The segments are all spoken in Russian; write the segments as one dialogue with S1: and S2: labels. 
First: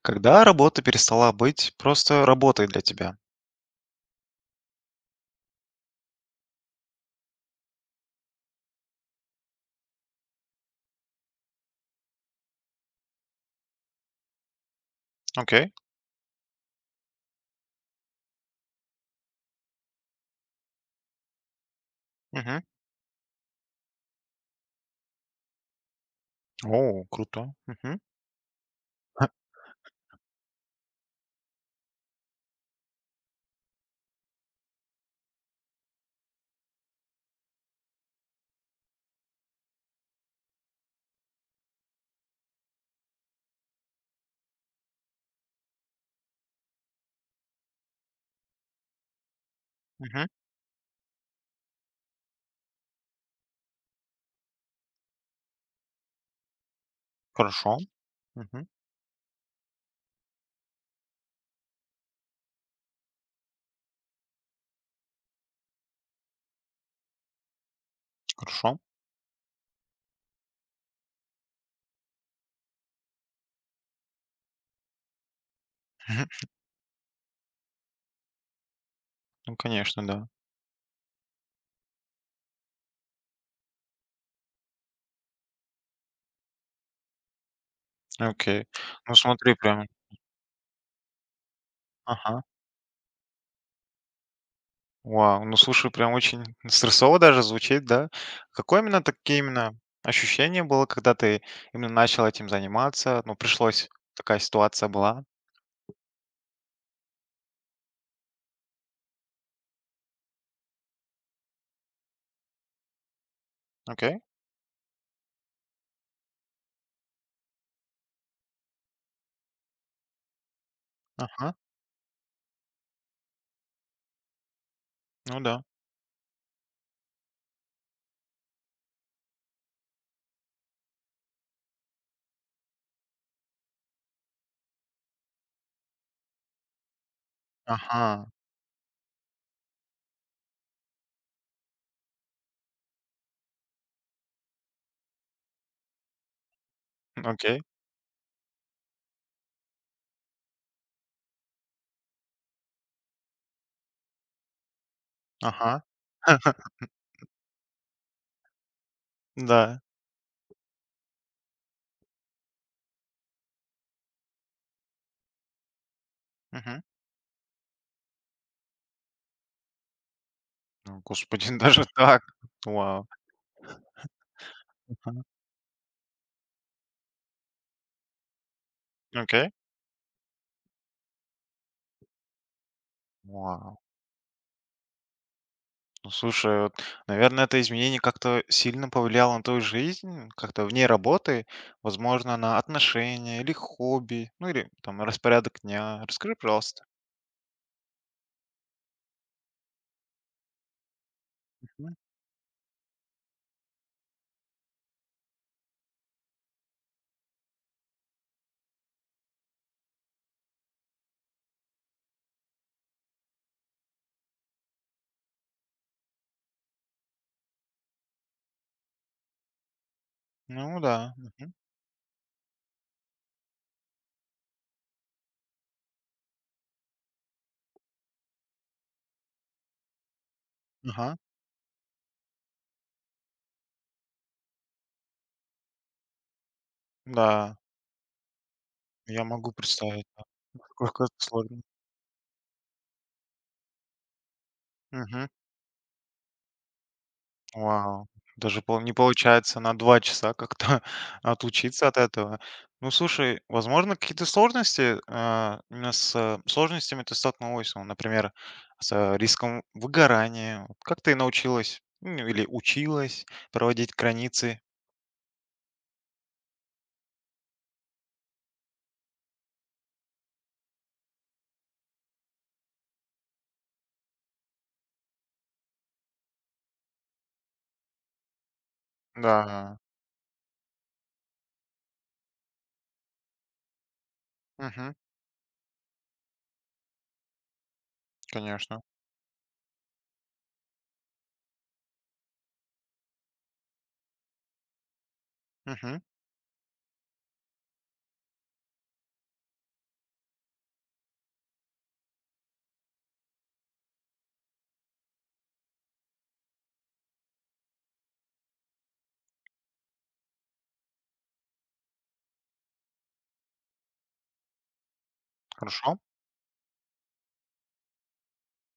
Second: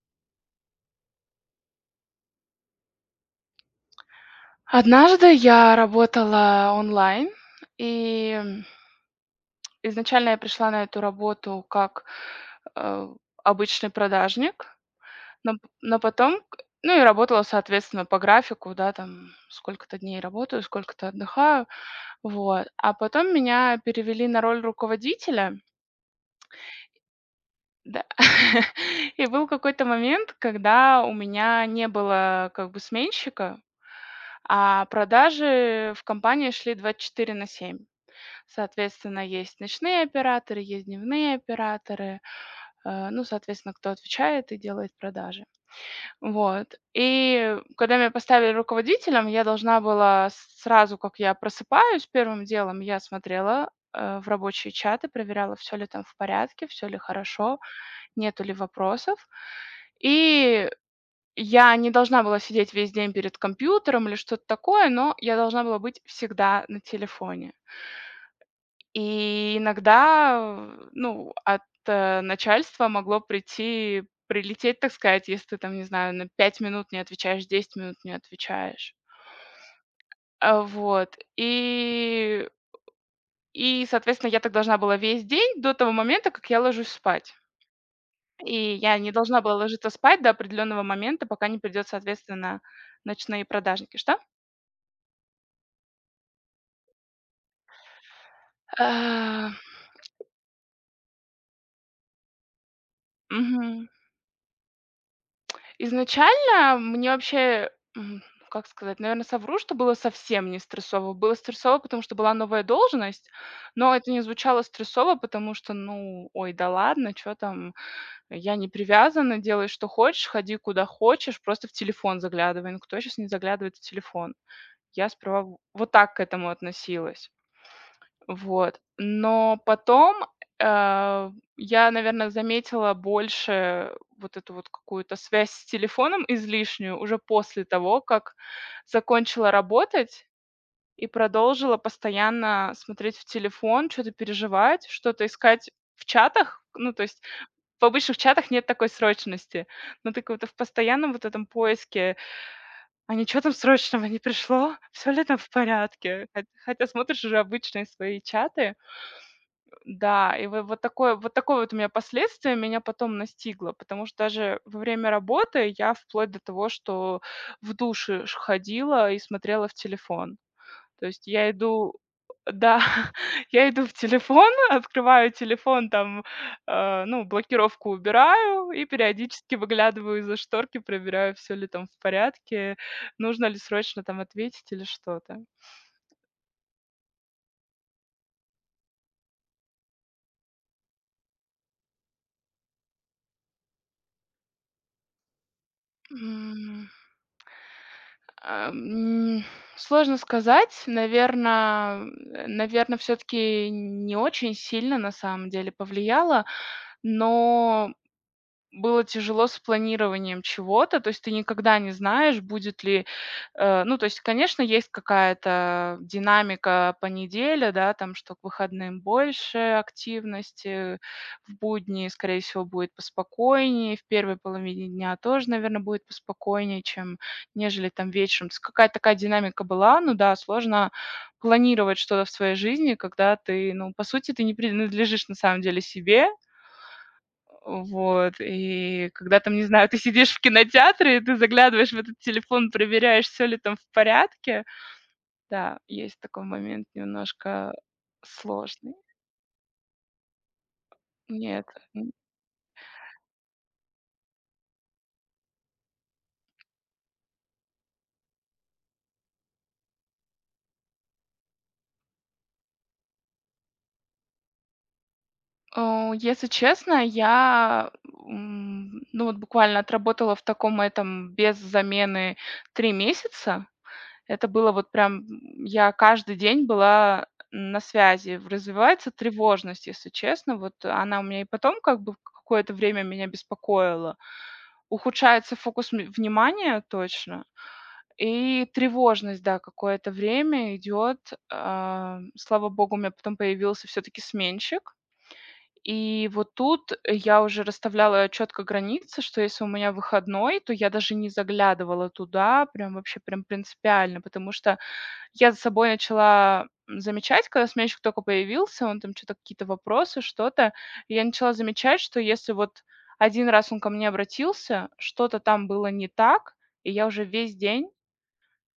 S1: Когда работа перестала быть просто работой для тебя?
S2: Однажды я работала онлайн, и м, изначально я пришла на эту работу как, э, обычный продажник, но п
S1: Окей.
S2: но потом к ну, и работала, соответственно, по графику, да, там сколько-то дней работаю, сколько-то отдыхаю,
S1: Мгм.
S2: вот. А потом меня перевели на роль руководителя.
S1: О, круто. Мгм.
S2: Да.
S1: Ха,
S2: И был какой-то момент, когда у меня не было как бы сменщика, а продажи в компании шли 24/7. Соответственно, есть ночные операторы, есть дневные операторы. Ну, соответственно, кто отвечает и делает продажи. Вот. И когда меня поставили руководителем, я должна
S1: мгм.
S2: была сразу, как я просыпаюсь, первым делом я смотрела в рабочие чаты, проверяла, все ли там в порядке, все ли хорошо,
S1: Хорошо.
S2: нету ли
S1: Мгм.
S2: вопросов. И я не должна была сидеть весь день перед компьютером или что-то такое, но я должна была быть всегда на телефоне.
S1: Хорошо.
S2: И иногда, ну, от, начальства могло прийти прилететь, так сказать, если ты там, не знаю,
S1: Мгм.
S2: на 5 минут не отвечаешь, 10 минут не отвечаешь.
S1: Ну, конечно, да.
S2: А, вот. И соответственно, я так должна была весь день до того момента, как я ложусь спать. И
S1: Окей.
S2: я не
S1: Ну,
S2: должна
S1: смотри,
S2: была
S1: прям.
S2: ложиться спать до определенного момента, пока не придет,
S1: Ага.
S2: соответственно, "Ночные продажники". Что?
S1: Вау. Ну, слушай, прям очень стрессово даже звучит, да? Какое именно, такие
S2: А,
S1: именно ощущение было, когда ты именно начал этим заниматься? Ну,
S2: мгм.
S1: пришлось, такая ситуация была.
S2: Изначально мне вообще, м, как сказать, наверное, совру, что было совсем не стрессово. Было стрессово, потому что была новая должность, но это
S1: Окей.
S2: не звучало стрессово, потому что, ну, ой, да ладно, что там, я не привязана, делай, что хочешь, ходи, куда хочешь,
S1: Ага.
S2: просто в телефон заглядывай. Ну, кто щас не заглядывает в телефон? Я
S1: Ну
S2: сперва в
S1: да.
S2: вот так к этому относилась. Вот. Но потом, а, я, наверное, заметила больше вот эту вот какую-то связь с телефоном излишнюю уже после того,
S1: Ага.
S2: как закончила работать и продолжила постоянно смотреть в телефон, что то переживать, что-то искать в чатах. Ну, то есть
S1: Окей.
S2: в обычных чатах нет такой срочности, но ты как будто в постоянном вот этом поиске: "А ничего там срочного не пришло? Все ли там в
S1: Ага.
S2: порядке?" Хо хотя смотришь уже обычные свои чаты,
S1: Да.
S2: да, и вы вот такое вот у меня последствие меня потом настигло, потому что даже во время работы я вплоть до того,
S1: Мгм.
S2: что в душе ш ходила и смотрела в телефон.
S1: О,
S2: То есть я
S1: господи, даже
S2: иду
S1: так.
S2: да,
S1: Вау.
S2: я иду в телефон,
S1: Мгм.
S2: открываю телефон, там, ну, блокировку убираю и
S1: Окей.
S2: периодически выглядываю из-за шторки, проверяю, все ли там в порядке, нужно ли
S1: Вау.
S2: срочно там ответить или что-то.
S1: Ну, слушай, вот, наверное, это изменение как-то сильно повлияло на твою жизнь, как-то вне работы, возможно, на отношения или хобби, ну или там распорядок дня. Расскажи, пожалуйста.
S2: Ам, Сложно сказать,
S1: Мгм.
S2: наверное, все таки не очень сильно на самом деле повлияло, но было тяжело с планированием чего-то, то есть ты никогда не знаешь, будет ли, ну, то есть, конечно, есть какая-то динамика по неделе, да, там, что к выходным больше
S1: Ну
S2: активности,
S1: да. Мгм.
S2: в будни, скорее всего, будет поспокойнее, в первой половине дня тоже, наверное, будет поспокойнее, чем нежели там вечером. То есть какая-то такая динамика была, ну да, сложно
S1: Ага.
S2: планировать что-то в своей жизни, когда ты, ну, по сути, ты не принадлежишь на самом деле себе,
S1: Да,
S2: вот, и
S1: я
S2: когда
S1: могу
S2: там, не знаю, ты
S1: представить, да,
S2: сидишь в
S1: насколько это
S2: кинотеатре, и ты
S1: сложно.
S2: заглядываешь в этот телефон, проверяешь, все ли там в порядке. Да, есть такой момент немножко
S1: Вау, даже пол не
S2: сложный.
S1: получается на 2 часа как-то
S2: Нет,
S1: отучиться от
S2: м.
S1: этого. Ну, слушай, возможно, какие-то сложности, а, именно с сложностями ты столкнулась, ну, например, с риском выгорания. Вот как ты научилась, ну, или училась проводить границы?
S2: О, если честно, я, ну, вот буквально отработала в таком этом без замены 3 месяца. Это было вот прям, я каждый день была на связи. В Развивается
S1: Да.
S2: тревожность, если честно. Вот она у меня и потом как бы какое-то время меня беспокоила.
S1: Мгм.
S2: Ухудшается фокус внимания точно. И
S1: Конечно.
S2: тревожность, да, какое-то время идет. Слава богу, у меня потом появился все-таки сменщик.
S1: Мгм.
S2: И вот тут я уже расставляла четко границы, что если у меня выходной, то я даже не заглядывала туда, прям вообще прям принципиально, потому что я за собой начала замечать, когда сменщик только появился, он там что то какие-то вопросы, что-то. И я начала замечать, что если вот один раз он ко мне обратился, что-то там было
S1: Хорошо.
S2: не так, и я уже весь день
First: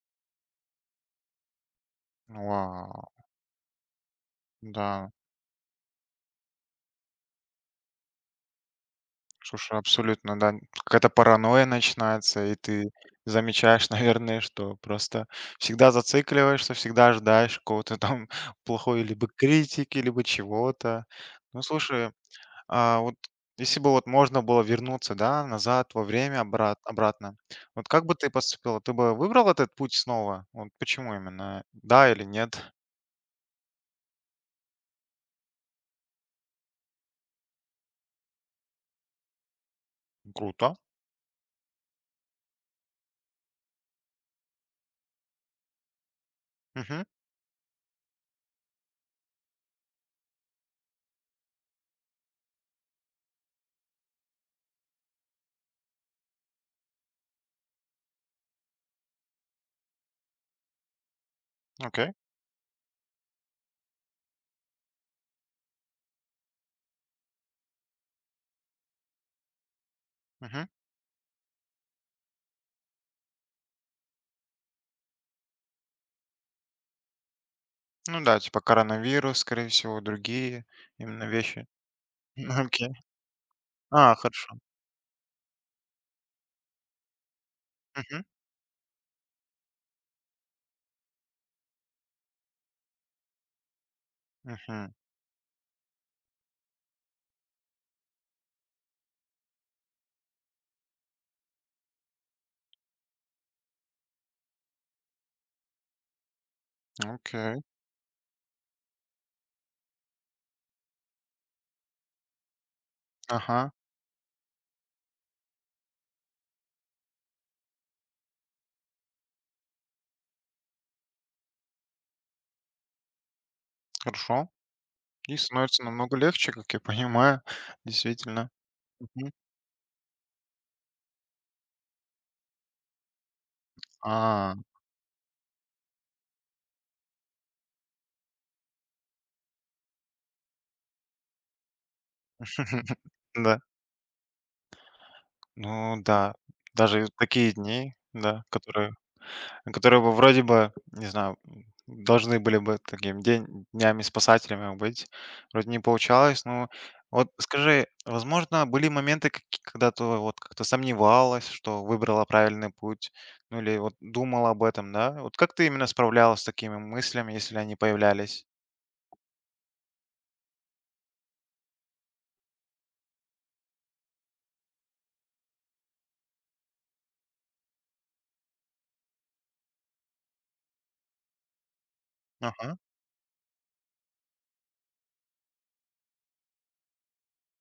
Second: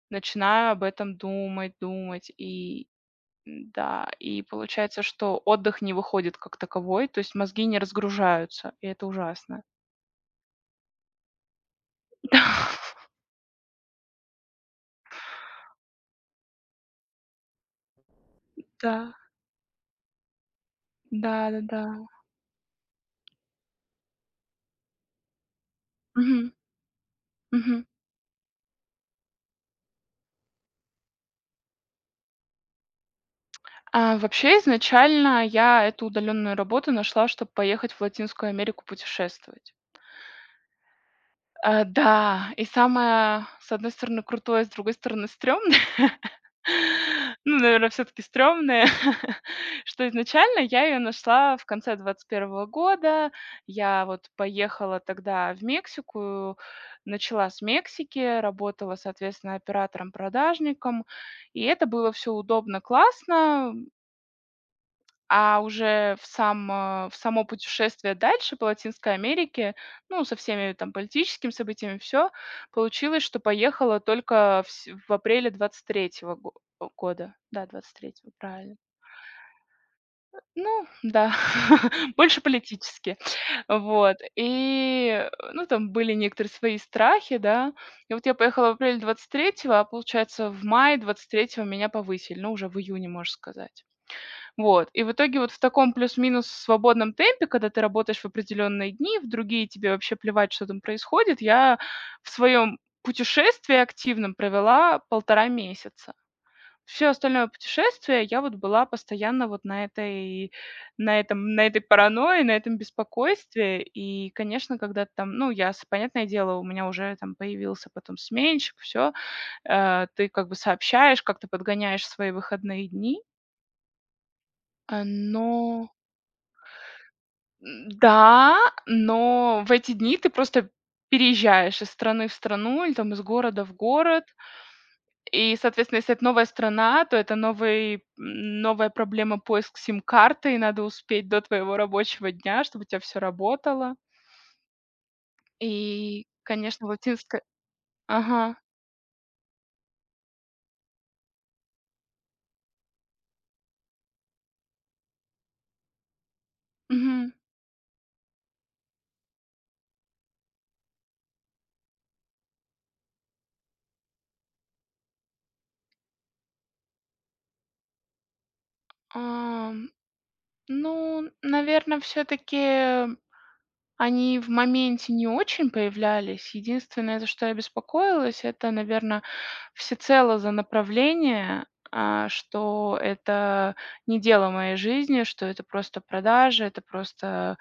S2: начинаю об этом думать, думать. И
S1: Вау,
S2: м-да, и получается,
S1: да.
S2: что отдых не выходит как таковой, то есть мозги не разгружаются, и это ужасно.
S1: Слушай, абсолютно, да. Какая-то паранойя начинается, и ты замечаешь, наверное, что просто всегда зацикливаешься, всегда ожидаешь какого-то там
S2: Да,
S1: плохой
S2: да,
S1: либо критики, либо чего-то. Ну,
S2: да-да-да.
S1: слушай, а вот если бы вот можно было вернуться, да, назад во время
S2: Мгм,
S1: обратно,
S2: мгм.
S1: вот как бы ты поступила? Ты бы выбрал этот путь снова? Вот почему именно? Да или нет?
S2: Вообще, изначально я эту удаленную работу нашла, чтобы поехать в Латинскую Америку путешествовать.
S1: Круто.
S2: Да, и самое, с одной стороны, крутое, с другой стороны, стрёмное,
S1: Мгм.
S2: ну, наверное, всё-таки стрёмное, что изначально я её нашла в конце 21 года. Я вот поехала тогда в Мексику, начала с Мексики, работала, соответственно, оператором-продажником. И это
S1: Окей.
S2: было всё удобно, классно. А уже в сам в само путешествие дальше по Латинской Америке, ну, со
S1: Мгм.
S2: всеми там политическими событиями, все получилось, что поехала только в апреле 23-го года. Да, двадцать
S1: Ну
S2: третьего,
S1: да, типа
S2: правильно.
S1: коронавирус, скорее всего, другие
S2: Ну
S1: именно
S2: да,
S1: вещи.
S2: больше
S1: Окей.
S2: политически.
S1: А,
S2: Вот.
S1: хорошо.
S2: И, ну, там были некоторые свои страхи, да. И
S1: Мгм,
S2: вот я поехала в апреле 23-го, а получается, в мае 23-го меня повысили, ну, уже в июне, можно сказать. Вот,
S1: мгм.
S2: и в итоге вот в таком плюс-минус свободном темпе, когда ты работаешь в определенные дни, в другие тебе вообще плевать, что там происходит, я в своем путешествии активном провела полтора месяца. Все остальное
S1: Окей.
S2: путешествие я вот была постоянно вот на этой паранойи, на этом
S1: Ага,
S2: беспокойстве. И, конечно, когда ты там, ну, я, с понятное дело, у меня уже там появился потом сменщик, все. Ты как бы сообщаешь, как ты подгоняешь свои выходные дни,
S1: хорошо. И становится
S2: но
S1: намного легче, как я понимаю, действительно.
S2: Да,
S1: Мгм.
S2: но в эти дни ты просто переезжаешь из страны в страну или там из города в город.
S1: А.
S2: И, соответственно, если это новая страна, то это новый новая проблема поиск сим-карты, и надо успеть до твоего рабочего дня, чтобы у тебя все
S1: Да.
S2: работало.
S1: Ну
S2: И,
S1: да,
S2: конечно,
S1: даже
S2: латинская.
S1: такие дни, да,
S2: Ага.
S1: которые которые бы вроде бы, не знаю, должны были бы таким день днями-спасателями быть. Вроде не получалось. Ну, вот
S2: Мгм.
S1: скажи, возможно, были моменты, когда ты вот как-то сомневалась, что выбрала правильный путь, ну или вот думала об этом, да? Вот как ты именно справлялась с такими мыслями, если они появлялись?
S2: Ам, ну, наверное, все таки они в моменте не очень появлялись. Единственное, за что я беспокоилась, это, наверное, всецело за направление,
S1: Ага,
S2: что это не дело моей жизни, что это просто продажи, это просто,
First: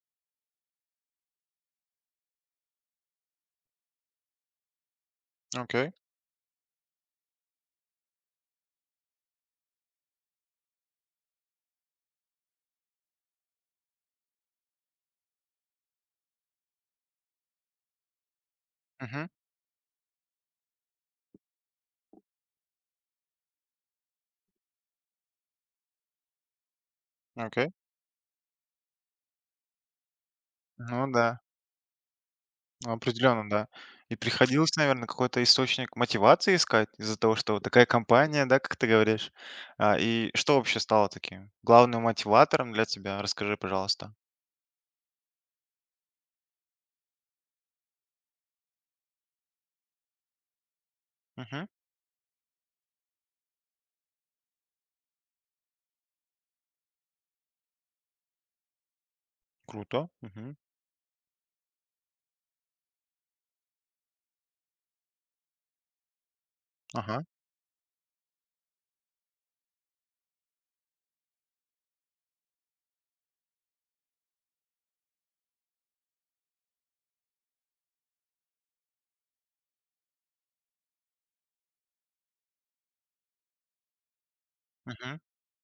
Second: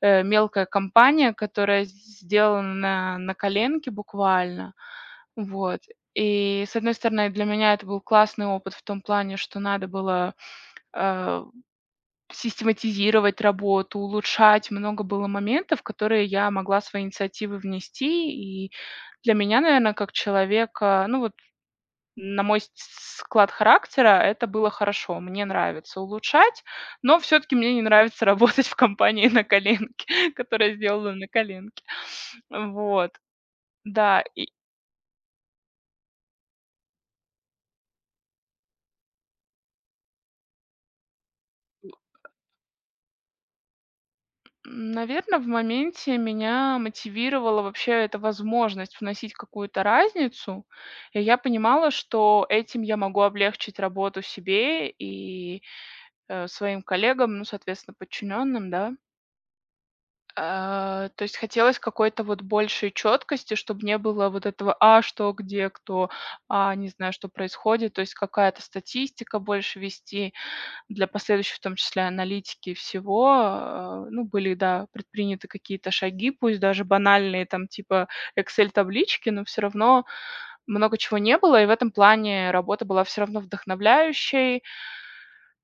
S2: мелкая компания, которая сделана на коленке буквально. Вот.
S1: окей.
S2: И, с одной стороны, для меня это был классный опыт в том плане, что надо было, э, систематизировать работу, улучшать. Много было моментов, которые я могла свои инициативы внести. И
S1: Мгм,
S2: для меня, наверное, как человека, ну вот на мой с склад характера это было хорошо. Мне нравится улучшать, но все таки
S1: окей.
S2: мне не нравится работать в компании на коленке, которая
S1: Ну
S2: сделана
S1: да.
S2: на коленке. Вот,
S1: Определенно, да. И
S2: да,
S1: приходилось, наверное, какой-то источник мотивации искать из-за того, что вот такая компания, да, как ты говоришь. А, и что вообще стало таким главным мотиватором для тебя? Расскажи, пожалуйста.
S2: наверное, в моменте меня мотивировала вообще эта возможность вносить какую-то разницу. И я
S1: Мгм.
S2: понимала, что этим я могу облегчить работу себе и, своим коллегам, ну, соответственно, подчиненным, да.
S1: Круто. Мгм.
S2: То есть хотелось какой-то вот большей четкости, чтобы не было вот этого: "А что, где, кто, а не знаю,
S1: Ага.
S2: что происходит". То есть какая-то статистика больше вести. Для последующей, в том числе, аналитики и всего, ну, были, да, предприняты какие-то шаги, пусть даже банальные, там, типа Excel таблички, но все равно много чего не было. И в этом плане работа была все равно вдохновляющей.
S1: Мгм.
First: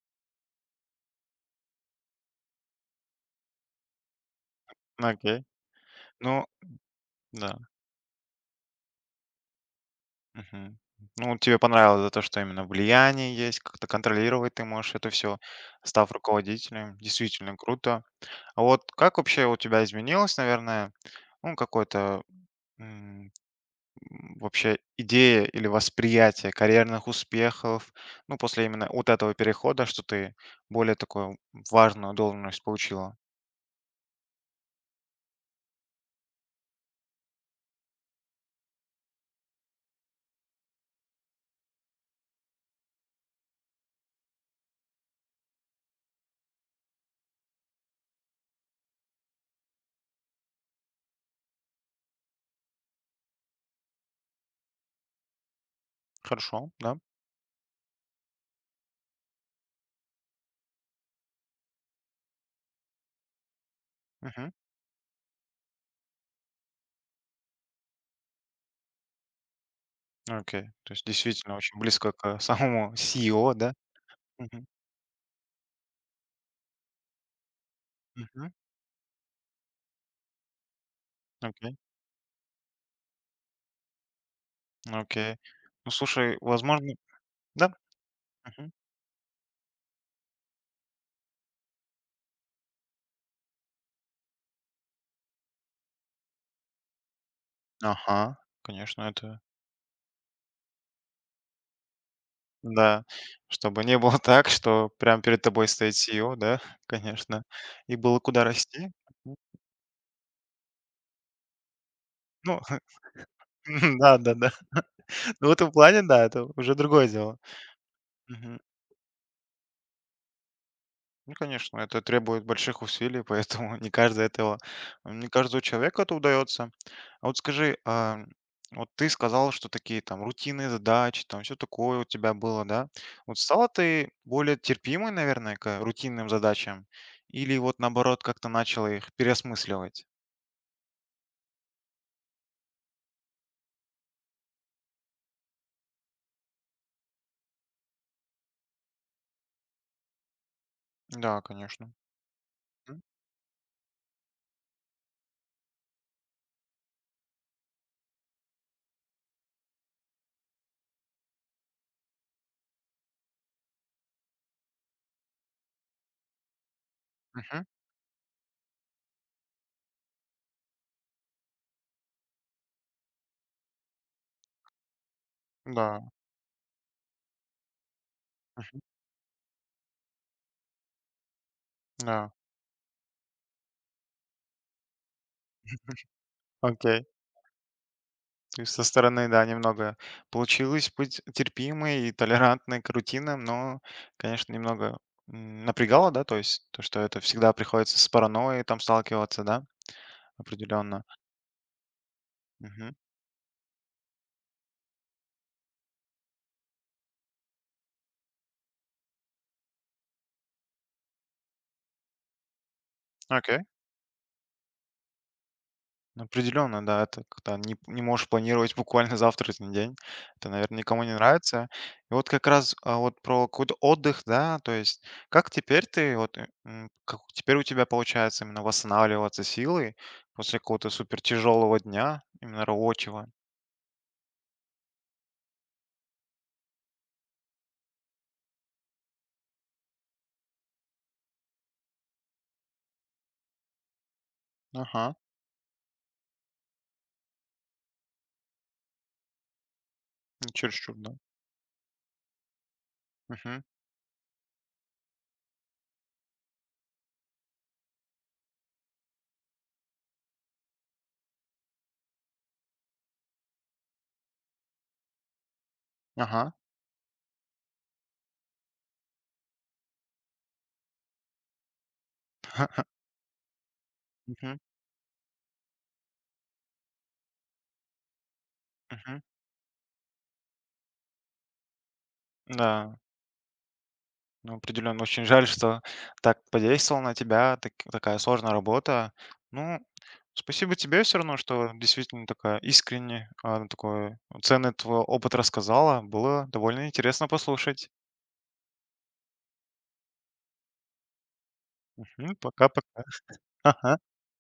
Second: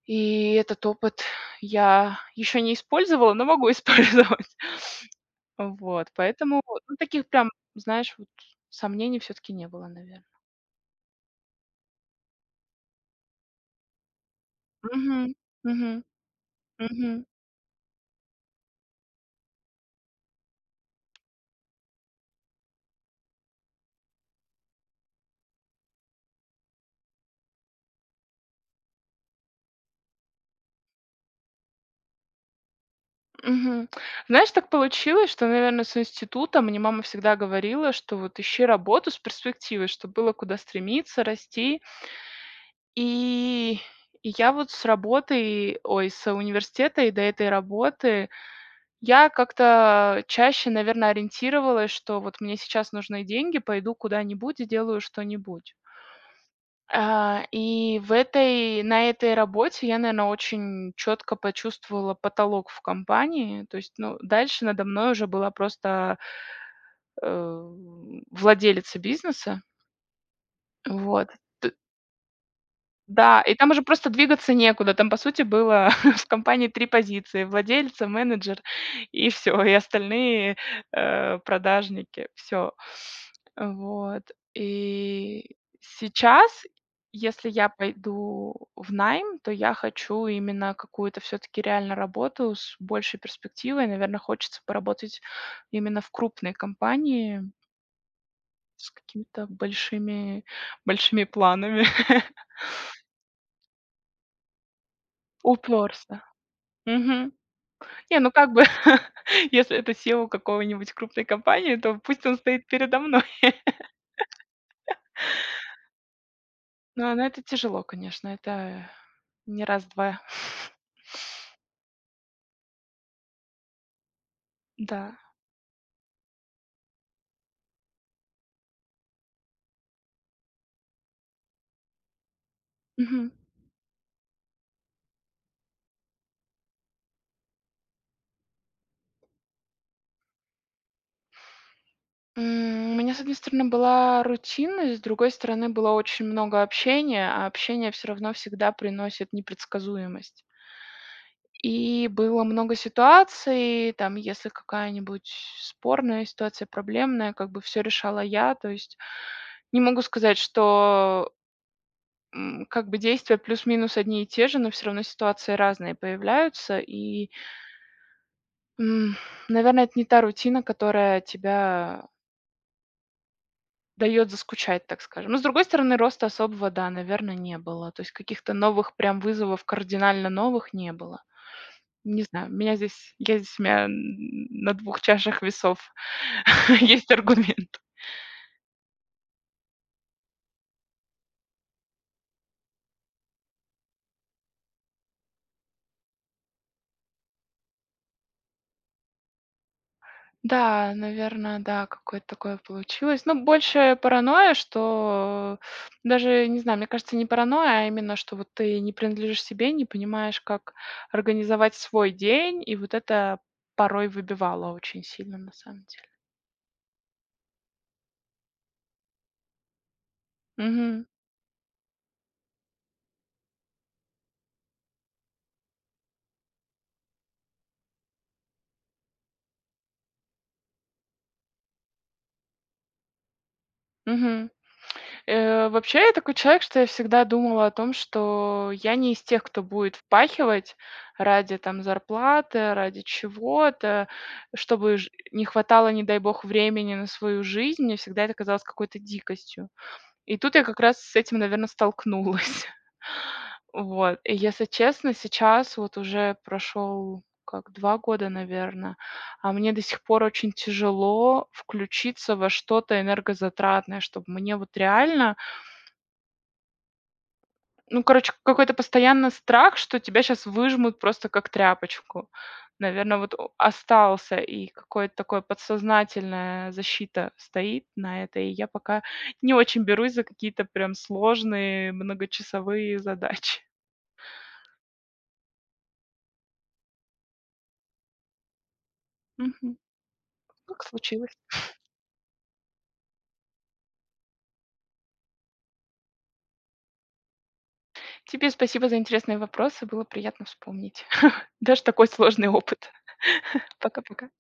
S2: И этот опыт я еще не использовала, но могу использовать.
S1: Окей.
S2: Вот,
S1: Ну,
S2: поэтому, ну, таких прям,
S1: да.
S2: знаешь, вот сомнений все таки не было, наверное.
S1: Мгм. Ну, тебе понравилось за то, что именно влияние есть, как-то контролировать ты можешь это
S2: Мгм.
S1: все,
S2: Мгм.
S1: став руководителем. Действительно круто. А вот как вообще у тебя изменилось, наверное, ну, какой-то вообще идея или восприятие карьерных успехов, ну, после именно вот этого перехода, что ты более такую важную должность получила.
S2: Мгм. Знаешь, так получилось, что, наверное, с института мне мама всегда говорила, что вот ищи работу с перспективой, чтобы было куда стремиться, расти. И и я вот с работой, ой, с университета и до этой работы, я как-то чаще, наверное, ориентировалась, что вот мне сейчас нужны деньги, пойду куда-нибудь, и сделаю что-нибудь.
S1: Хорошо, да.
S2: И в этой на этой работе я, наверное, очень четко почувствовала потолок в компании. То есть, ну,
S1: Мгм.
S2: дальше надо мной уже была просто, э, владелица бизнеса.
S1: Окей. То есть
S2: Вот.
S1: действительно очень близко к самому
S2: Да,
S1: CEO,
S2: и там
S1: да?
S2: уже просто двигаться
S1: Мгм.
S2: некуда. Там, по сути, было в компании 3 позиции: владельца,
S1: Мгм.
S2: менеджер и все, и остальные,
S1: Окей.
S2: продажники. Все. Вот.
S1: Окей.
S2: И
S1: Ну, слушай,
S2: сейчас,
S1: возможно,
S2: если я
S1: да?
S2: пойду
S1: Мгм.
S2: в найм, то я хочу именно какую-то все таки реально работу с большей перспективой. Наверное, хочется поработать именно в крупной компании
S1: Ага,
S2: с
S1: конечно, это
S2: какими-то большими большими планами.
S1: да. Чтобы не было так, что прям перед тобой стоит
S2: Упёрся.
S1: CEO, да,
S2: Мгм.
S1: конечно. И было
S2: Не, ну
S1: куда
S2: как бы,
S1: расти. Мгм.
S2: если это SEO какого-нибудь крупной компании, то пусть он
S1: Ну,
S2: стоит передо мной.
S1: да, да, да. Ну, в этом плане, да, это уже другое
S2: Но
S1: дело.
S2: это тяжело, конечно,
S1: Мгм.
S2: это не раз-два.
S1: Ну, конечно, это требует больших усилий, поэтому не каждый этого,
S2: Да.
S1: не каждому человеку это удается. А вот скажи, а, вот ты сказал, что такие там рутинные задачи, там все такое у тебя было, да?
S2: Мгм.
S1: Вот стала ты более терпимой, наверное, к рутинным задачам? Или вот наоборот как-то начала их переосмысливать?
S2: У меня, с одной стороны, была рутинность, с другой стороны, было очень много общения, а общение все равно всегда приносит непредсказуемость.
S1: Да, конечно.
S2: И было много
S1: М,
S2: ситуаций, там, если какая-нибудь спорная ситуация, проблемная, как бы все решала я. То есть не могу сказать, что как бы действия плюс-минус одни и те же, но все равно ситуации разные появляются. И,
S1: мгм.
S2: м, наверное, это не та рутина, которая тебя дает заскучать, так скажем. Но, с другой стороны,
S1: Да,
S2: роста особого, да, наверное, не было. То есть каких-то новых прям вызовов, кардинально новых не было. Не
S1: да.
S2: знаю, меня здесь я здесь у меня н на двух чашах весов
S1: Окей.
S2: есть аргумент.
S1: То есть со стороны, да, немного получилось быть терпимой и толерантной к рутинам, но, конечно, немного напрягало, да, то есть то, что это всегда приходится с паранойей там сталкиваться, да,
S2: Да,
S1: определенно.
S2: наверное, да, какое-то такое
S1: Мгм.
S2: получилось. Ну, больше паранойя, что даже, не знаю, мне кажется, не паранойя, а именно, что вот ты не принадлежишь себе, не понимаешь, как организовать свой день, и вот это
S1: Окей.
S2: порой выбивало очень сильно на самом деле.
S1: Ну, определенно, да, это когда не, не можешь планировать буквально завтрашний день. Это, наверное, никому
S2: Мгм.
S1: не нравится. И вот как раз а, вот про какой-то отдых, да, то есть как теперь ты, вот, как теперь у тебя получается именно восстанавливаться силой после какого-то супер тяжелого дня, именно рабочего?
S2: Мгм. Вообще, я такой человек, что я всегда думала о том, что я не из тех, кто будет впахивать ради там зарплаты, ради чего-то, чтобы ж
S1: Ага,
S2: не хватало, не дай бог, времени на свою жизнь. Мне всегда это казалось какой-то дикостью. И
S1: не
S2: тут я как
S1: чересчур,
S2: раз
S1: да.
S2: с этим, наверное, столкнулась.
S1: Мгм.
S2: Вот. И если честно, сейчас вот уже прошел как, 2 года, наверное, а мне до сих пор очень тяжело включиться во что-то энергозатратное, чтобы мне вот реально
S1: Ага.
S2: ну, короче, какой-то постоянно страх, что тебя сейчас выжмут просто как тряпочку. Наверное, вот о остался,
S1: Мгм.
S2: и какое-то такое подсознательная защита стоит на это, и я пока
S1: Мгм.
S2: не очень берусь за какие-то прям сложные
S1: Да.
S2: многочасовые задачи.
S1: Ну, определенно, очень жаль, что так подействовала на тебя такая сложная работа.
S2: Мгм.
S1: Ну, спасибо
S2: Так
S1: тебе все равно,
S2: случилось.
S1: что действительно такая искренне, а, такой ценный твой опыт рассказала. Было довольно интересно послушать.
S2: Тебе спасибо за интересные вопросы, было приятно вспомнить даже такой
S1: Мгм,
S2: сложный опыт.
S1: пока-пока. Ага.
S2: Пока-пока.